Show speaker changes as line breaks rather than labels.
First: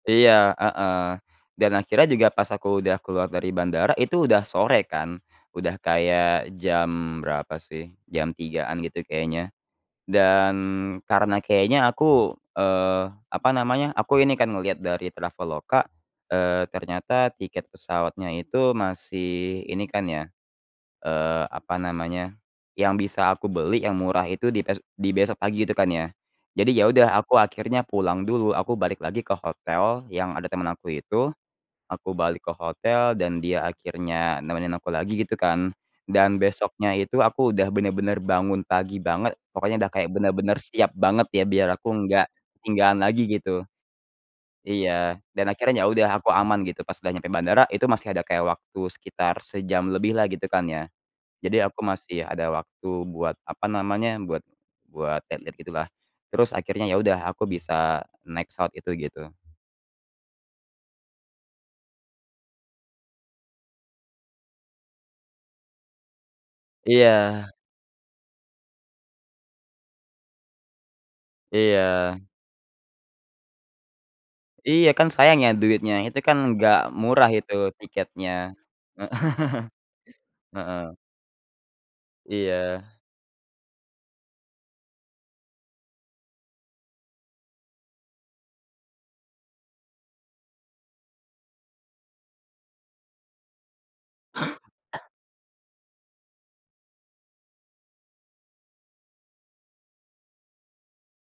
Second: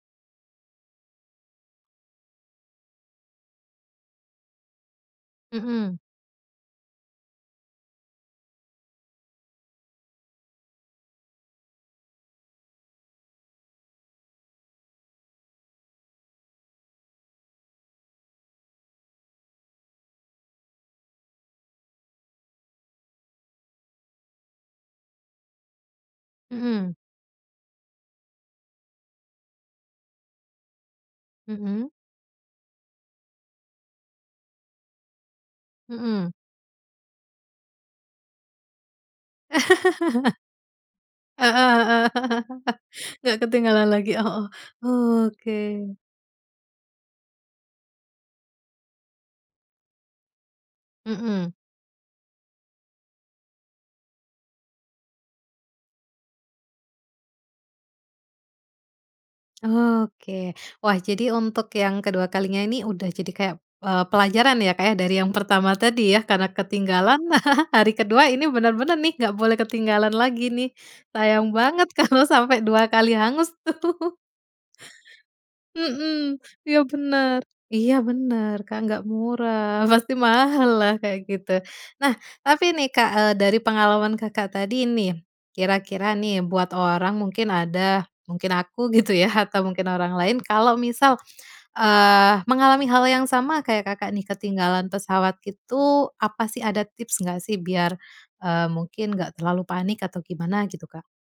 Iya, heeh, dan akhirnya juga pas aku udah keluar dari bandara itu udah sore kan. Udah
Mmm.
kayak jam berapa sih, jam 3.00-an gitu kayaknya dan karena kayaknya aku, eee, apa namanya, aku ini kan ngelihat dari Traveloka, eee, ternyata tiket pesawatnya itu masih ini kan ya, eee, apa namanya, yang bisa aku beli yang murah itu di bes di besok pagi itu kan. Jadi ya
Mmm.
udah aku akhirnya pulang dulu, aku balik lagi ke hotel yang ada temen aku itu,
Mmm.
aku balik ke hotel dan dia akhirnya nemenin aku lagi gitu kan.
Mmm.
Dan besoknya itu aku udah bener-bener bangun pagi banget, pokoknya udah kayak bener-bener siap banget ya
Heeh
biar aku
heeh.
nggak ketinggalan lagi
Nggak
gitu.
ketinggalan lagi. Heeh. Oh,
Iya, dan
oke.
akhirnya ya udah aku aman gitu pas udah nyampe bandara itu masih ada kayak waktu sekitar sejam lebihlah gitu kan ya.
Mmm.
Jadi aku masih ada waktu buat apa namanya, buat buat lihat-lihat gitulah. Terus akhirnya ya udah aku bisa naik pesawat itu gitu.
Oke, wah jadi untuk yang ke-2 kalinya ini udah jadi kayak, eee, pelajaran ya, Kak, ya. Dari yang pertama tadi ya karena ketinggalan,
Iya.
hari ke-2 ini bener-bener nih, nggak boleh ketinggalan lagi nih. Sayang banget
Iya.
kalau sampai 2 kali hangus tuh.
Iya, kan sayang ya duitnya itu
Mmm,
kan gak
iya
murah
bener.
itu
Iya
tiketnya.
bener, Kak, gak
Heeh.
murah, pasti mahal
Heeh.
lah kayak gitu. Nah tapi nih,
Iya.
Kak, eee, dari pengalaman Kakak tadi nih, kira-kira nih, buat orang mungkin ada mungkin aku gitu ya atau mungkin orang lain, kalau misal, eee, mengalami hal yang sama kayak Kakak nih ketinggalan pesawat itu apa sih ada tips nggak sih biar, eee, mungkin nggak terlalu panik atau gimana gitu, Kak?